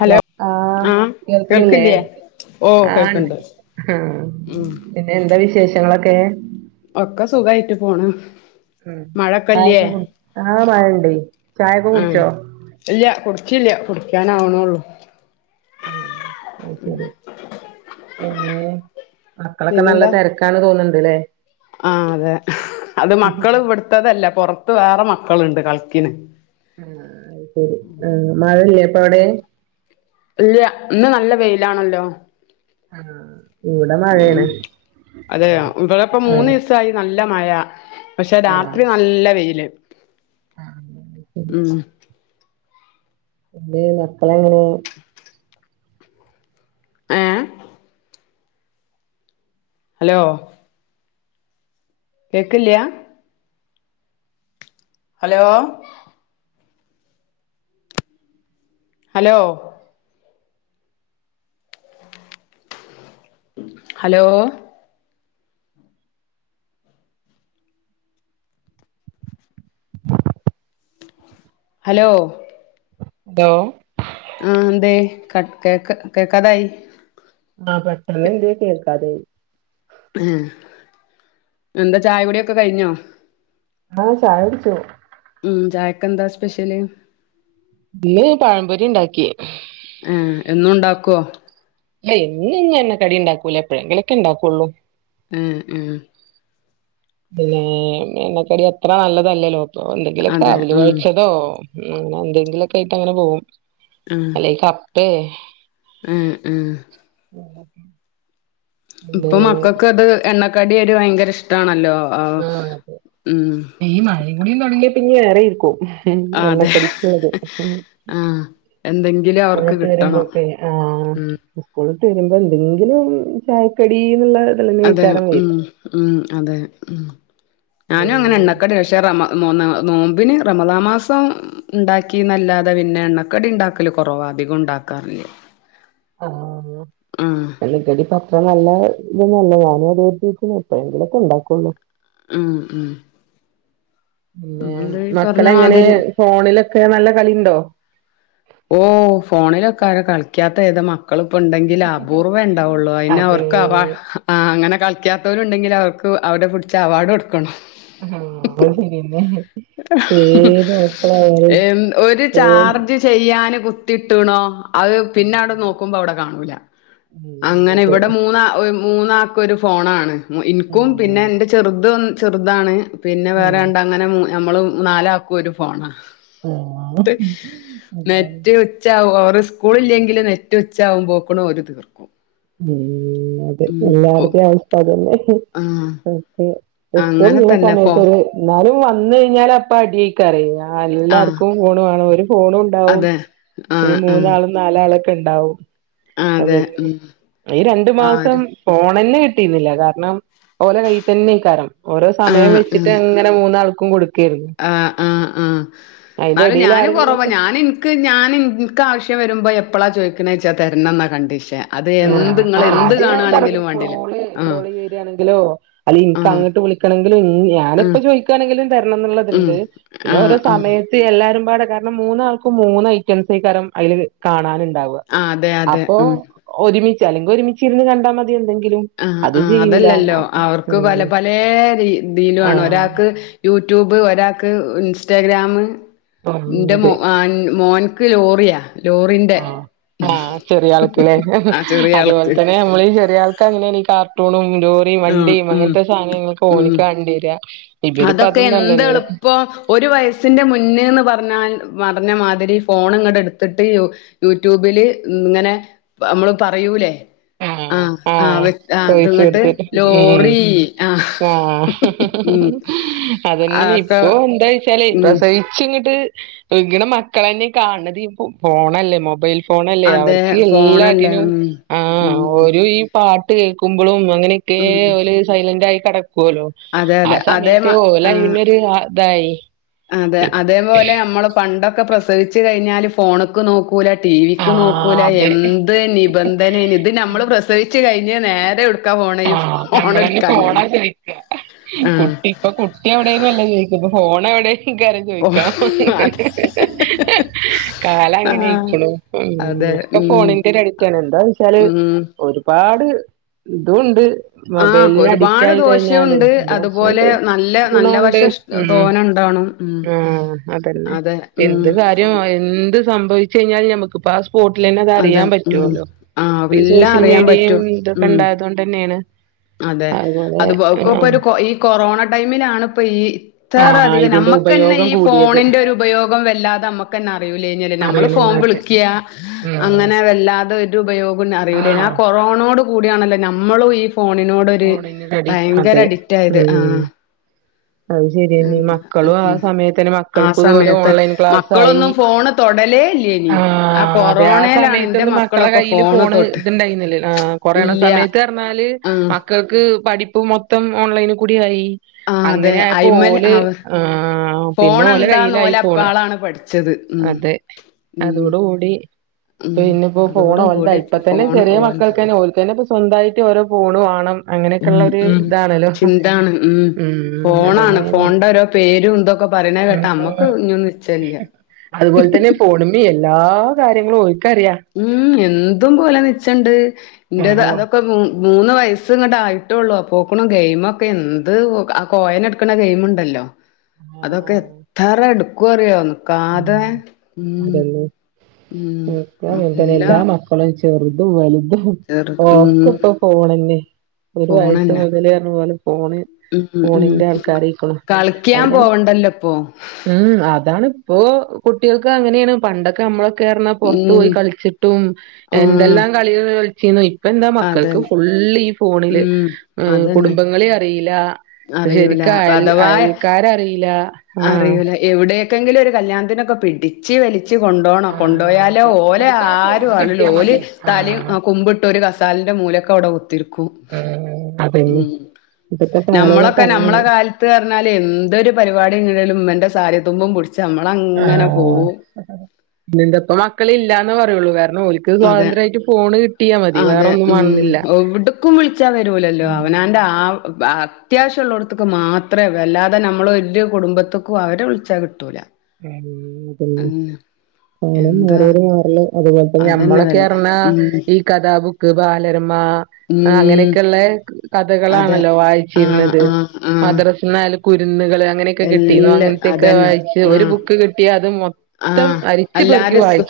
Hello ആഹ് കേൾക്ക്ണില്ലേ ഓ ആഹ് ണ്ട് കേൾക്കണ്ട് ആഹ് ഉം പിന്നെ എന്താ വിശേഷങ്ങളൊക്കെ ഒക്ക സുഖായിട്ട് പോണ്. ഉം മഴക്കല്ലേ ചായൊക്കെ കു ആഹ് മഴണ്ടെയ് ചായൊക്കെ ആഹ് കുടിച്ചോ ഇല്ല കുടിച്ചില്ല കുടിക്കാനാവണൊള്ളൂ. ആഹ് അയ് ശരി പിന്നെ മക്കളൊക്കെ നല്ല പിന്നെന്താ തെരക്ക്. ക്കാണ് തോന്ന്ണ്‌ണ്ട് ല്ലേ. ആഹ് അതെ അത് മക്കള് ഇവിട്ത്തത് അല്ല പൊറത്ത് വേറെ മക്കള്ണ്ട് കളിക്കിണ് ഉം അത് ശരി ആഹ് മഴല്ലേ അപ്പൊ അവിടെ ഇല്ല ഇന്ന് നല്ല വെയിലാണല്ലോ. ആഹ് ഇവിടെ മഴയാണ് ഉം അതെയോ ഇവടെപ്പ മൂന്ന് ആഹ് ദിസ് സായി നല്ല മഴ പക്ഷെ ആഹ് രാത്രി നല്ല വെയില് [unintelligible] ഉം എന്തെയ് മക്കളെങ്ങനെ ഏഹ് ഹലോ കേക്ക്ല്ല്യ hello hello hello hello hello ആഹ് എന്തേ കട്ട് കേക്ക കേക്കാതായി ആഹ് പെട്ടെന്ന് എന്തേ കേക്കാതായി. ഏഹ് എന്താ ചായ കുടിയൊക്കെ കഴിഞ്ഞോ ആഹ് ചായ കുടിച്ചു. ഉം ചായക്കെന്താ സ്പെഷ്യല് ഇന്ന് പഴംപൊരി ഇണ്ടാക്കി ഏഹ് എന്നുണ്ടാക്കോ ഏയ് എന്നും ഇഞ്ഞെണ്ണക്കടി ഇണ്ടാക്കൂല എപ്പോഴെങ്കിലൊക്കെ ഉണ്ടാക്കുള്ളൂ. ഉം ഉം പിന്നേ എണ്ണക്കടി എത്ര നല്ലതല്ലേല്ലോ അപ്പൊ എന്തെങ്കിലൊക്കെ അതെ അവ്‌ല് ഉം വേവിച്ചതോ. ഉം അങ്ങനെ എന്തെങ്കിലൊക്കെ ആയിട്ട് അങ്ങനെ പോകും. ആഹ് ഇല്ലെയ് കപ്പേ ഉം ഉം [inaudible] പിന്നെ ഇപ്പം മക്കക്ക് ഇത് എണ്ണക്കടി ഒര് ഭയങ്കര ഇഷ്ടാണല്ലോ ആഹ് ഉം ഈ മഴയും കുടിം തുടങ്ങിയ പിന്നെ വേറെ ഇരിക്കും ആ പിന്നെ എണ്ണ അതെ കടിക്ക്ള്ളത് ആ എന്തെങ്കിലും [unintelligible] അവർക്ക് സ്കൂളിട്ട് കിട്ടണം വരുമ്പോഴൊക്കെ ആഹ് ഉം ഇസ്കൂട്ട് വരുമ്പോ എന്തെങ്കിലും ചായക്കടീന്ന്ള്ളെ അതെ ഉം ഉം അതെ ഉം ഞാനും പിന്നെ അങ്ങനെ എണ്ണക്കടി പക്ഷേ റമ നോന്ന നോമ്പിന് റമാളമാസം ഉണ്ടാക്കി എന്നല്ലാതെ പിന്നെ എണ്ണ ക്കടി ഉണ്ടാക്കില്ല കുറവ അധികം ഉണ്ടാക്കാറില്ലേ ആഹ് ആഹ് ഉം ടി പത്ര നല്ല ഇതന്നല്ല ഞാനും അത ഉപോഗിക്ക എപ്പോഴെങ്കിലുംക്കെ ഉണ്ടാക്കുള്ളൂ ഉം ഉം പിന്നെ മ്മള് ഈ മക്കള പറഞ്ഞ എങ്ങനെ മാതിരി ഫോണിലൊക്കെ നല്ല കളിണ്ടോ ഓ ഫോണിലൊക്കെ ആര കളിക്കാത്ത ഏദ മക്കാ മക്കളിപ്പം ഉണ്ടെങ്കിൽ അപൂർവ്വം ഉണ്ടാവുള്ളൂ അതിന് അതെ അവർക്ക് അങ്ങനെ കളിക്കാത്തവരു ഉണ്ടെങ്കിൽ അവർക്ക് അവരെ പിടിച്ച അവാർഡ് കൊടുക്കണം ആഹ് അഹ് ശരിയെന്നെ പേത് മക്കലാണേലും എൻ ഒരു ഓൾ ചാർജ് ചെയ്യാന് കുത്തിട്ടുണോ അത് പിന്നെ അവിടെ നോക്കുമ്പോ അവിടെ കാണൂല ഉം അങ്ങനെ അതെ ഇവിടെ മൂന്ന മൂന്നാാക്ക ഒരു ഫോണാണ് ഇനിക്കും പിന്നെ ഉം എന്റെ ചെറുത ചെറുതാണ് പിന്നെ ഉം വേറെണ്ട അങ്ങനെ നമ്മള് നാല ആക്കും ഒരു ഫോണാ ആഹ് അതാണ് നെറ്റ് ഉച്ച അവ സ്കൂള ഇല്ലെങ്കിൽ നെറ്റ് ഉച്ചാവുമ്പോക്കണ ഒരു തീർക്കും ഉം അതെ ഉം ഒ എല്ലാരുടെയും ആവസ്ഥ്യംന്നെ ആ സ്കൂള അങ്ങനെ ഉള്ള തന്നെ ഫോ സമയത്ത ഒരു എന്നാലും വന്നു കഴിഞ്ഞാൽ അപ്പ അടി അയക്കാരെ ആ എല്ലർക്കും ഫോൺ വേണം ഫോണ ഉണ്ടാവും അതെ ആ ഈ മൂന്ന് ആൾ നാലാളൊക്കെ ഉണ്ടാവും ആഹ് അതെ അതന്നെ ഉം ഈ രണ്ടു മാസം ആര് ഫോണന്നെ കിട്ടിുന്നില്ല കാരണം ഓലെ കൈ തന്നെ കാരം ഓരോ ആ സമയം ആ വെച്ചിട്ട് അങ്ങനെ മൂന്നാൾക്കും കൊടുക്കായിരുന്നു ആഹ് ആഹ് ആഹ് അതിന്റെ എടെൽ ആരെങ്കിലൊക്കെ എനിക്ക് ഞാൻ എനിക്ക് ആശ്യ വരുമ്പോൾ എപ്പോഴാണ് ചോദിക്കുന്നത് ച വച്ചാൽ തരണന്ന് കണ്ടീഷൻ അത് എന്ത് ഇങ്ങള് ആഹ് എന്ത് അത് ഞാൻ പറ കാണാണെങ്കിലും വാണ്ടില്ല കോള് ആഹ് കോള് വെ രിയാണെങ്കിലോ അല്ലനി ആഹ് അങ്ങോട്ട് വിള ങ്കില ഞാൻ ഇപ്പ ആഹ് ചോദിക്കുകയാണെങ്കിലും തരണം ഉം എന്നുള്ളത്ണ്ട് പിന്നെ ആഹ് ഓരോ ആഹ് സമയത്ത് എല്ലാരും പാട കാരണം മൂന്നാൾക്കും മൂന്ന് ഐറ്റംസ കാരം അയ്ല് ൽ കാണാനുണ്ടാവും ആഹ് അതെ അതെ അപ്പൊ ഉം ഒരുമിച്ച് അല്ലെങ്കിൽ ഒരുമിച്ചച്ച് ഇരുന്ന് കണ്ടാ മതി എന്തെങ്കിലും ആഹ് അത് ആഹ് ചെയ്യൂല അതല്ലല്ലോ അപ്പൊ അവർക്ക് പല ഉം പല രീതിയില ആണ് ആഹ് ഒരാൾക്ക് യൂട്യൂബ് ഒരാൾക്ക് ഇൻസ്റ്റഗ്രാമ് ആഹ് അതെ മോൻ ഒ ലോറിയ ആഹ് ആഹ് ചെറിയ ആൾക്കെ ആ ചെറിയ അതുപോലെ ആൾക്ക് തന്നെ നമ്ളീ ചെറിയ ആൾ ക്കെ അങ്ങനെയ കാർട്ടൂണും ലോറിയും ആഹ് വണ്ടിയും ഉം അങ്ങനത്തെ സാധനങ്ങക്ക് ഉം ഓണിക്ക കണ്ടില അതൊക്കെ എന്തെ എളുപ്പം ഒരു വയസ്സിൻ്ന്റെ മുന്നേന്ന് പറഞ്ഞാൽ പറഞ്ഞ മാതിരി ഫോൺ ഇങ്ങടെ എടുത്തിട്ട് യൂട്യൂബില് ഇങ്ങനെ നമ്മള് പറയൂലേ ആഹ് ആഹ് ആഹ് അവര് ഇതുങ്ങോട്ട് ലോറി ആഹ് ഉം അതന്നെയെ അതൊക്കെ ഇപ്പൊ എന്താ വച്ചാലേ ഉം പ്രസവ ച്ച് ങ്ങട്ട് വുകുണ മക്കള തന്നെ കാണത് ഫോണല്ലേ മൊബൈൽ ഫോണല്ലേ അതെ അവർക്ക് ഫോണല്ലേ എല്ലാറ്റിനും ഉം ഉം ഓരു ഈ പാട്ട് കേക്ക്മ്പളും അങ്ങനെക്കേ ഉം ഓല് സൈലന്റായി കെടക്കോലോ അതെ അതെ അതേ മ ആഹ് ഇതായി അതെ അതേപോലെ അമ്മളും പണ്ടൊക്കെ പ്രസവിച്ച് കയിഞ്ഞാല് ഫോണ്ക്ക് നോക്കൂല ടി വിക്ക് ആഹ് നോക്കൂല അതെ എന്ത്‌ നി ബന്ധനേന് ഇത് നമ്മൾ പ്രസവിച്ച് കഴിഞ്ഞ് നേരെ എവ്ട്ക്കാ പോണ് ഈ ആഹ് നമ്മളന്നെ ഫോണാ ഫോണെട്ക്കാനാണ്. ചോയിക്ക കുട്ടി ഇപ്പൊ കുട്ടി എവടേന്നുഅല്ല ചോയിക്ക ഇപ്പൊ ഫോണെവടെ. ക്കാരം ഓ ചോയിക്ക അതെ കാലം ആഹ് അങ്ങനെയിക്ക്ണു. ഉം അതെ ഒക്കെ ഉം ഫോണിന്റെ ഒര് അഡിക്റ്റാണ് എന്താന്ന് വച്ചാല് ഉം ഒരുപാട്. തുണ്ട് ആഹ് മൊബൈലിന് ഒരുപാട് അഡിക്റ്റായി കഴിഞ്ഞാല് ദോഷവുണ്ട് അതുപോലെ ദോഷോണ്ട്, നല്ല നല്ല ഗുണോണ്ട്. വശം ഇഷ് ഉം തോനെ ഉണ്ടാണും ഉം ആഹ് അതന്നെ അതെ ഉം എന്ത് കാര്യോം എന്ത്. സംഭവിച്ച് കയിഞ്ഞാലും ഞമ്മക്ക്പ്പാസ് പോട്ടിലെന്നെ അത് അതെ അറിയാൻ ഉം പറ്റോല്ലോ. ആഹ് ഇപ്പൊ ഈ എല്ലാം സോഷ്യൽ അറിയാൻ മീഡിയയും പറ്റും ഇതൊക്കെ ഉം ഇണ്ടായതോണ്ടന്നേണ്. അതെ അത്പ്പോ ഒക്കൊപ്പരു കൊ ഈ കൊറോണ ടൈമിലാണ്പ്പ ഈ. ത്തറ ആഹ് അധികം ഇതിന്റെ ഞമ്മക്കന്നെ ഉപയോഗം ഈ കൂടിയത് ഫോണിന്റെ ഒരു ഉപയോഗം വല്ലാതെമ്മക്കന്നെ അറിയൂലേനലോ നമ്മള് അറിയില്ല ഫോൺ വിളി ഇങ്ങോട്ട് ക്ക്യാ ഉം അങ്ങനെ വല്ലാതൊ രു ഉപയോഗുൻ അറിയൂലായിനു ആ ആഹ് കൊറോണോടു കൂടിയാണല്ലോ നമ്മളും ഈ. ഫോണിനോടൊര് ഫോണിന് റെഡി ഭയങ്കര അതെ അഡിക്റ്റായത്. ഉം ആഹ് അത് ശരിയന്നെ എന്താ ഉം, മക്കളും ആ ഉം സമയത്തന്നെ ആ മക്കൾക്കും ഇതുപോലെ സമയത്ത് ഓൺലൈൻ മ ക്ലാസ് ആയി ക്കളൊന്നും ഫോണ് തൊടലേ ഇല്ലേനി. ആ ആഹ് അതെ ആ കൊറോണേലാണ് ഇന്റെ മക്കളൊക്കെ ഫോണ് തൊട്ട്. ത്ണ്ടായിനില ആഹ് കൊറേണ ഇല്ല്യ സമയത്ത്. ർണ്ണാല് ആഹ് മക്കക്ക് പഠിപ്പ് മൊത്തം ഓൺലൈന്ക്കൂടി ആയി. ആ അതെ അങ്ങനെ ആയപ്പോ അയ്മൽ ഓല് അവ ആഹ് പിന്നെ ഫോൺ ഓല എന്താന്ന് കൈയിലായി ഓല് ഫോണ്. അപ്പാളാണ് പഠിച്ചത് ഉം അതെ ഉം അതോടുകൂടി. ഉം പിന്നെപ്പോ ഫോണ് അതോട് കൂടി ഓൽതായി ഇപ്പൊ ഇപ്പതന്നെ ഫോൺ ചെറിയ ഓൽതാ മക്കക്കന്നെ ഓല്ക്കന്നെപ്പൊ സ്വന്തായിട്ട് ഓരോ ഫോണ് വാ ണം ഉം അങ്ങനെക്കെള്ളൊര് ഉം ഇതാണല്ലോ. ചിന്താണ് ഉം ഉം ഫോണാണ് അതന്നെ. ഫോണിന്റെ ഓരോ പേരും തൊക്കെ പറയണെ കേട്ടാ അമ്മക്ക് ഇഞ്ഞും നിച്ചല്ല്യ. അത്പോല്തന്നെ ഫോണ്മ്മി എല്ലാ കാര്യങ്ങളും ഓൽക്കറിയാ. ഉം എന്തും പോലെ നിച്ചണ്ട് ഇന്റത് അപ്പൊ അതൊക്കെ. മൂന്ന് വയസ്സ് ഇങ്ങട്ട് ആയിട്ടൊള്ളു അപ്പോക്ക്ണും ഗെയിമൊക്കെ എന്ത് ആ കോയനെട്ക്ക്ണ ഗെയിമ്ണ്ടല്ലോ. ആഹ് അതൊക്കെ ആഹ് എത്തറ എടുക്കു അറിയോ ഉം നിക്കാതെ ഉം. അതന്നെ ഉം ഒക്കെ അങ്ങന് തന്നെ നല്ല എല്ലാ മക്കളും ചെർതും വല്തും. ചെറുത് ഉം ഓക്ക്‌ ഇപ്പൊ ഫോണന്നെ ഒരു വയസ്സ് ഫോണന്നെ മുതല് പർണ്ണ പോലെ ഫോണ്. ഉം ഉം ഫോണിന്റെ ആൾക്കാരയ്ക്ക്ണു കളിക്കാൻ അയ്ലൻ പോവണ്ടല്ലോ ഇപ്പൊ ഉം അതാണ്. ഇപ്പോ കുട്ടികൾക്ക് അങ്ങനേണ് പണ്ടൊക്കെ ഞമ്മള്. ക്കേർണ്ണ പൊർത്ത് ഉം പോയി കളിച്ചിട്ടും ഉം എന്തെല്ലാം കളികൾ കളിച്ചീന്നു ഇപ്പെന്താ അതെ മക്കൾക്ക് ഫുൾ ള്ള് ഈ ഫോണില് ഉം അതന്നെ കുടുംബങ്ങളെ അറീലാ. അറിയൂല ശരിക്ക് അയൽ അഥവാ അയൽക്കാരറീലാ. അറിയൂല എവിടേക്കെങ്കിലും ഒരു കല്യാണത്തിനൊക്കെ പിടിച്ച് വലി ച്ച് കൊണ്ടോണം ആഹ് കൊണ്ടോയാലോ അതെ ഓലെ ഓൽക്കാ ഫോണ് ആരുആണ് കിട്ടിയാ ലോല് മതി തലിം ആഹ് കുമ്പിട്ട് ഒരു കസെ സാലന്റെ മൂലെക്കവ്ടെ കുത്തിരിക്കും. ഉം അതന്നെ ഉം ഇപ്പത്തെ കാലഘട്ടം നമ്മളൊക്കെ നമ്മളെ അങ്ങനെയാണ് കാല ത്ത് പറഞ്ഞാല് എന്തൊരു പരിപാടിണ്ടേലും ഇമ്മന്റെ സാരിത്തുമ്പും പുടിച്ച് അമ്മളങ്ങനെ പോവും. [unintelligible] ഇതിന്റെപ്പൊ മക്കള് ഇല്ലാന്ന് പറയൊള്ളൂ കാരണം ഓല് അതെ, അതെ വേറൊന്നും ഉം വേണന്നില്ല എവ്ട്ക്കും വിളിച്ചാ വരൂലല്ലോ. ഉം അവനാന്റെ ആ അത്യാവശ്യള്ളോട്ത്ത്ക്ക് മാത്രേ വല്ലാതെ നമ്മളൊരു കുടുംബത്ത്ക്കും അവരെ വിളിച്ചാ കിട്ടൂല. ഉം ഉം [unintelligible] എന്താ അതുപോലെതന്നെ അതന്നെ വല്ല ഞമ്മളൊക്കെറഞാ ഉം ഈ. കഥാബുക്ക് ബാലരമാ. ആഹ് ഉം അങ്ങനെക്കെള്ളേ അതെ കഥകളാണല്ലോ ആഹ് വായിച്ചിര്ന്നത് ആഹ് ആഹ് മദ്രസ് ന്നാല് കുരുന്നുകള് അങ്ങനെക്കെ കിട്ടിന്നോ എല്ല അങ്ങനത്തെയൊക്കെ അതന്നെ വായിച്ച് ഒരു ബുക്ക് കിട്ടിയാ അത് മൊത്തം ആഹ എല്ലാരും സ്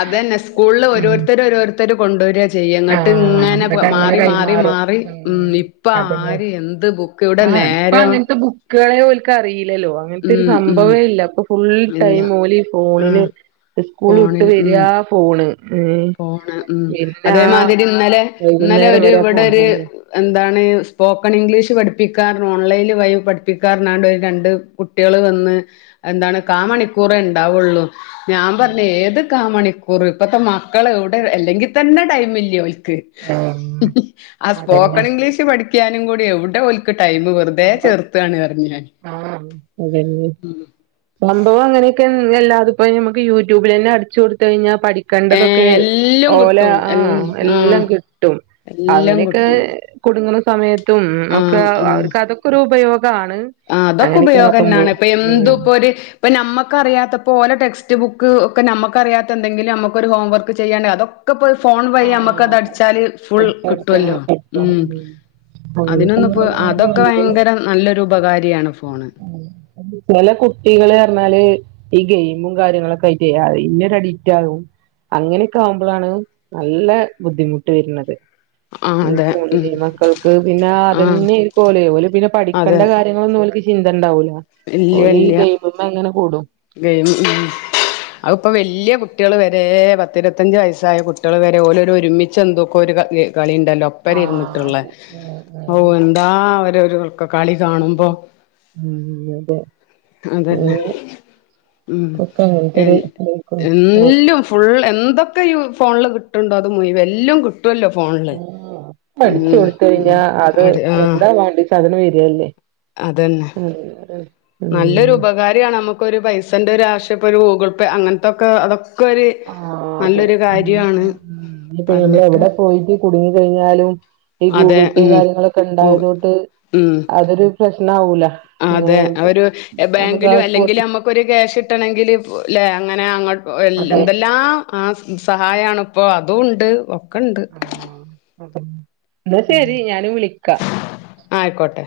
അത് തന്നെ സ്കൂളില് ഉം ഓരോരുത്തരും ഓരോരുത്തര കൊണ്ടുവരി ചെയ്യും ങ്ങട്ട് ആഹ് ങ്ങനെ എന്നിട്ട് അങ്ങനെ മാറി മാറി കൈമാറും മാറി ഉം ഇപ്പ അതന്നെ ആര് എന്ത് ബുക്ക് ക്കെവ്ടെ നേരം ക്കാളെ ഓൽക്കറിയിലല്ലോ അങ്ങനത്തെ ഒരു ഉം ഉം സംഭവേ ഇല്ല ഇപ്പൊ ഫുൾ ഇല്ല ടൈം ഓല് ഫോണിന് ആഹ് സ്കൂള്ട്ട് ഫോണിന് ഉം വരാ ഫോണ് ഏഹ് ഫോണ് ഉം പിന്നെ ആ അതേമാതിരി ഇന്നലെ ഇന്നലെ വൈകുന്നേരം ഒരു വരെ ഫോണ് ഇവിടൊരു തന്നെ എന്താണ് സ്പോക്കൺ ഇംഗ്ലീഷ് പഠിപ്പിക്കാനാണ്ട് ഓൺലൈന് വഴി പഠിപ്പിക്കാർന്നറഞാണ്ട് ഒരു രണ്ട് കു കുട്ട്യാള് വന്ന് എന്താണ് കാ മണിക്കൂറ ഇണ്ടാവൊള്ളൂ ഞാൻ പറഞ്ഞ ഉം ഏത് കാ മണിക്കൂറ് ഇപ്പത്തെ മക്കളെവുടെ അല്ലെങ്കി തന്നെ ടൈമില്ലാ ഓൽ ക്ക് ഉം ആ അതന്നെ സ്പോക്കണിഗ്ലീഷ് പഠിക്കാനുംകൂടി എവുടെ ഓൽ ക്ക് ടൈംമ് വെറ്തെ ചേർത്താണ്ന്നറഞ് ഞാന് ആഹ അതെന്നെ സംഭവംങ്ങനെയൊക്കെയെല്ലാത്പ്പ ഞമ്മക് യൂട്യൂബിലെന്നെ അടിച്ചോട്ത്ത് കഴിഞ്ഞാ പഠിക്ക ഏ ക്കണ്ടതൊക്കെ എല്ലും ഓല കിട്ടും എൽ ആഹ എല്ലാം ആഹ് കിട്ടും എല്ലാം അങ്ങനൊക്കെ കിട്ടും കുടുങ്ങണ സമയത്തും ഒക്കെ ആഹ് ആഹ് അവർക്ക് അതൊക്കെ ഒരു ഉപയോഗാണ് ആ അതൊക്കെ ഉപയോഗന്നാണ് ഇപ്പൊ എന്തുംപ്പൊര് ഇപ്പ നമ്മക്കറിയാത്തപ്പോ ഓലെ ടെസ്റ്റ് ബുക്ക് ഒക്കെ നമക്കറിയാത്ത ന്തെങ്കിലും നമ്മക്കൊരു ഹോംവർക്ക് ചെയ്യാണ്ടെങ്കില് അതൊക്കെ ക്കപ്പ ഫോൺ വഴി ആഹ് അതെ അമ്മക്കതടിച്ചാല് ഫുൾ അടിച്ചെടുത്ത് കിട്ടല്ലോ കിട്ടും ഉം അതിനൊന്നപ്പോ അങ്ങനെയൊക്കെ അതൊക്കെഭയങ്കര നല്ലൊരു ഉപകാരിയാണ് ഫോണ് ചെല കുട്ടികള്ന്നറഞ്ഞാല് ഈ ഗെയിമും കാര്യങ്ങളൊക്കായിറ്റെ അയ്നൊരഡിക്റ്റാകും അങ്ങനെക്കാ വ്മ്പലാണ് നല്ല ബുദ്ധിമുട്ട് വരുന്നത് ആ അതെ ഫോണിൽ ഉം മക്കൾക്ക് പിന്നെ ആ അതയിരിക്കേപലെ പിന്നെ അതെ പഠിക്കേണ്ട കാര്യ കാര്യങ്ങളൊൽക്ക് ചിന്തണ്ടാവൂലഓല് ഈ ഗെയിമ്മ്മങ്ങനെ കൂടും ഗെയി ഉം അവ്പ്പോ വല്ല്യ കുട്ട്യാള് വരെ ഒരേ പത്തിരുപത്തഞ്ച് വയസ്സായ കുട്ട്യാള് വരെ ഓലൊരുരുമിചൊന്തെക്കോരു കളിയൊക്കെണ്ടല്ലോ ആഹ് ഒപ്പരരിന്നിട്ട്ള്ള അത് ഓ എന്താ അവരൊരു കളി കാണുമ്പോ ഉം ഉം അതെ അതന്നെ ആഹ ഉം എ ഇതായിക്കുണു ഉം എല്ലോം ഫുൾ എന്തൊക്കെയു ഫോണില് കിട്ട്ണ്ടോ അത് മുയവം എല്ലൊം കിട്ടും ട്ടല്ലോ ഫോൺ ഉം പഠിച്ചു കൊട്ത്തയിഞ്ഞാ അത് അടി ആ എന്താ വേണ്ടിചാ അത് വരല്ലേ അതന്നെ [unintelligible] നല്ലൊരുപകാരിയാണ് നമക്കൊരു പൈസന്റൊരാവശ്യപ്പരു ഗൂഗിൾ പേ അങ്ങനത്തൊക്കെ അതൊ ആ അതെ അങ്ങനെക്ക ഇപ്പ പറഞ്ഞിട്ട് ഞമ്മളെവടെ പോയിട്ട് കുടുങ്ങി കയിഞ്ഞാലും ഈ അതെ ഗൂഗിൾ പേ ഉം കാര്യങ്ങളൊക്കണ്ടായതൊണ്ട് ഉം അതൊരു പ്രശ്നാവൂല അതെ അങ്ങനെ അതൊരു നമുക്ക് ആ സ്പോട്ടിൽ ബാങ്കിലല്ലെങ്കിലമ്മ ക്കൊരു ക്യാഷ് കിട്ടണെങ്കില് അങ്ങനങ്ങട്ട് എല്ല അതെ എന്തെല്ലാം ആ സഹായണ്പ്പോ അതുംണ്ട് ഒക്കെ ണ്ട് ആ ന്നാ ശരി ഞാൻ വിളിക്ക ആഹ് അയ്ക്കോട്ടെ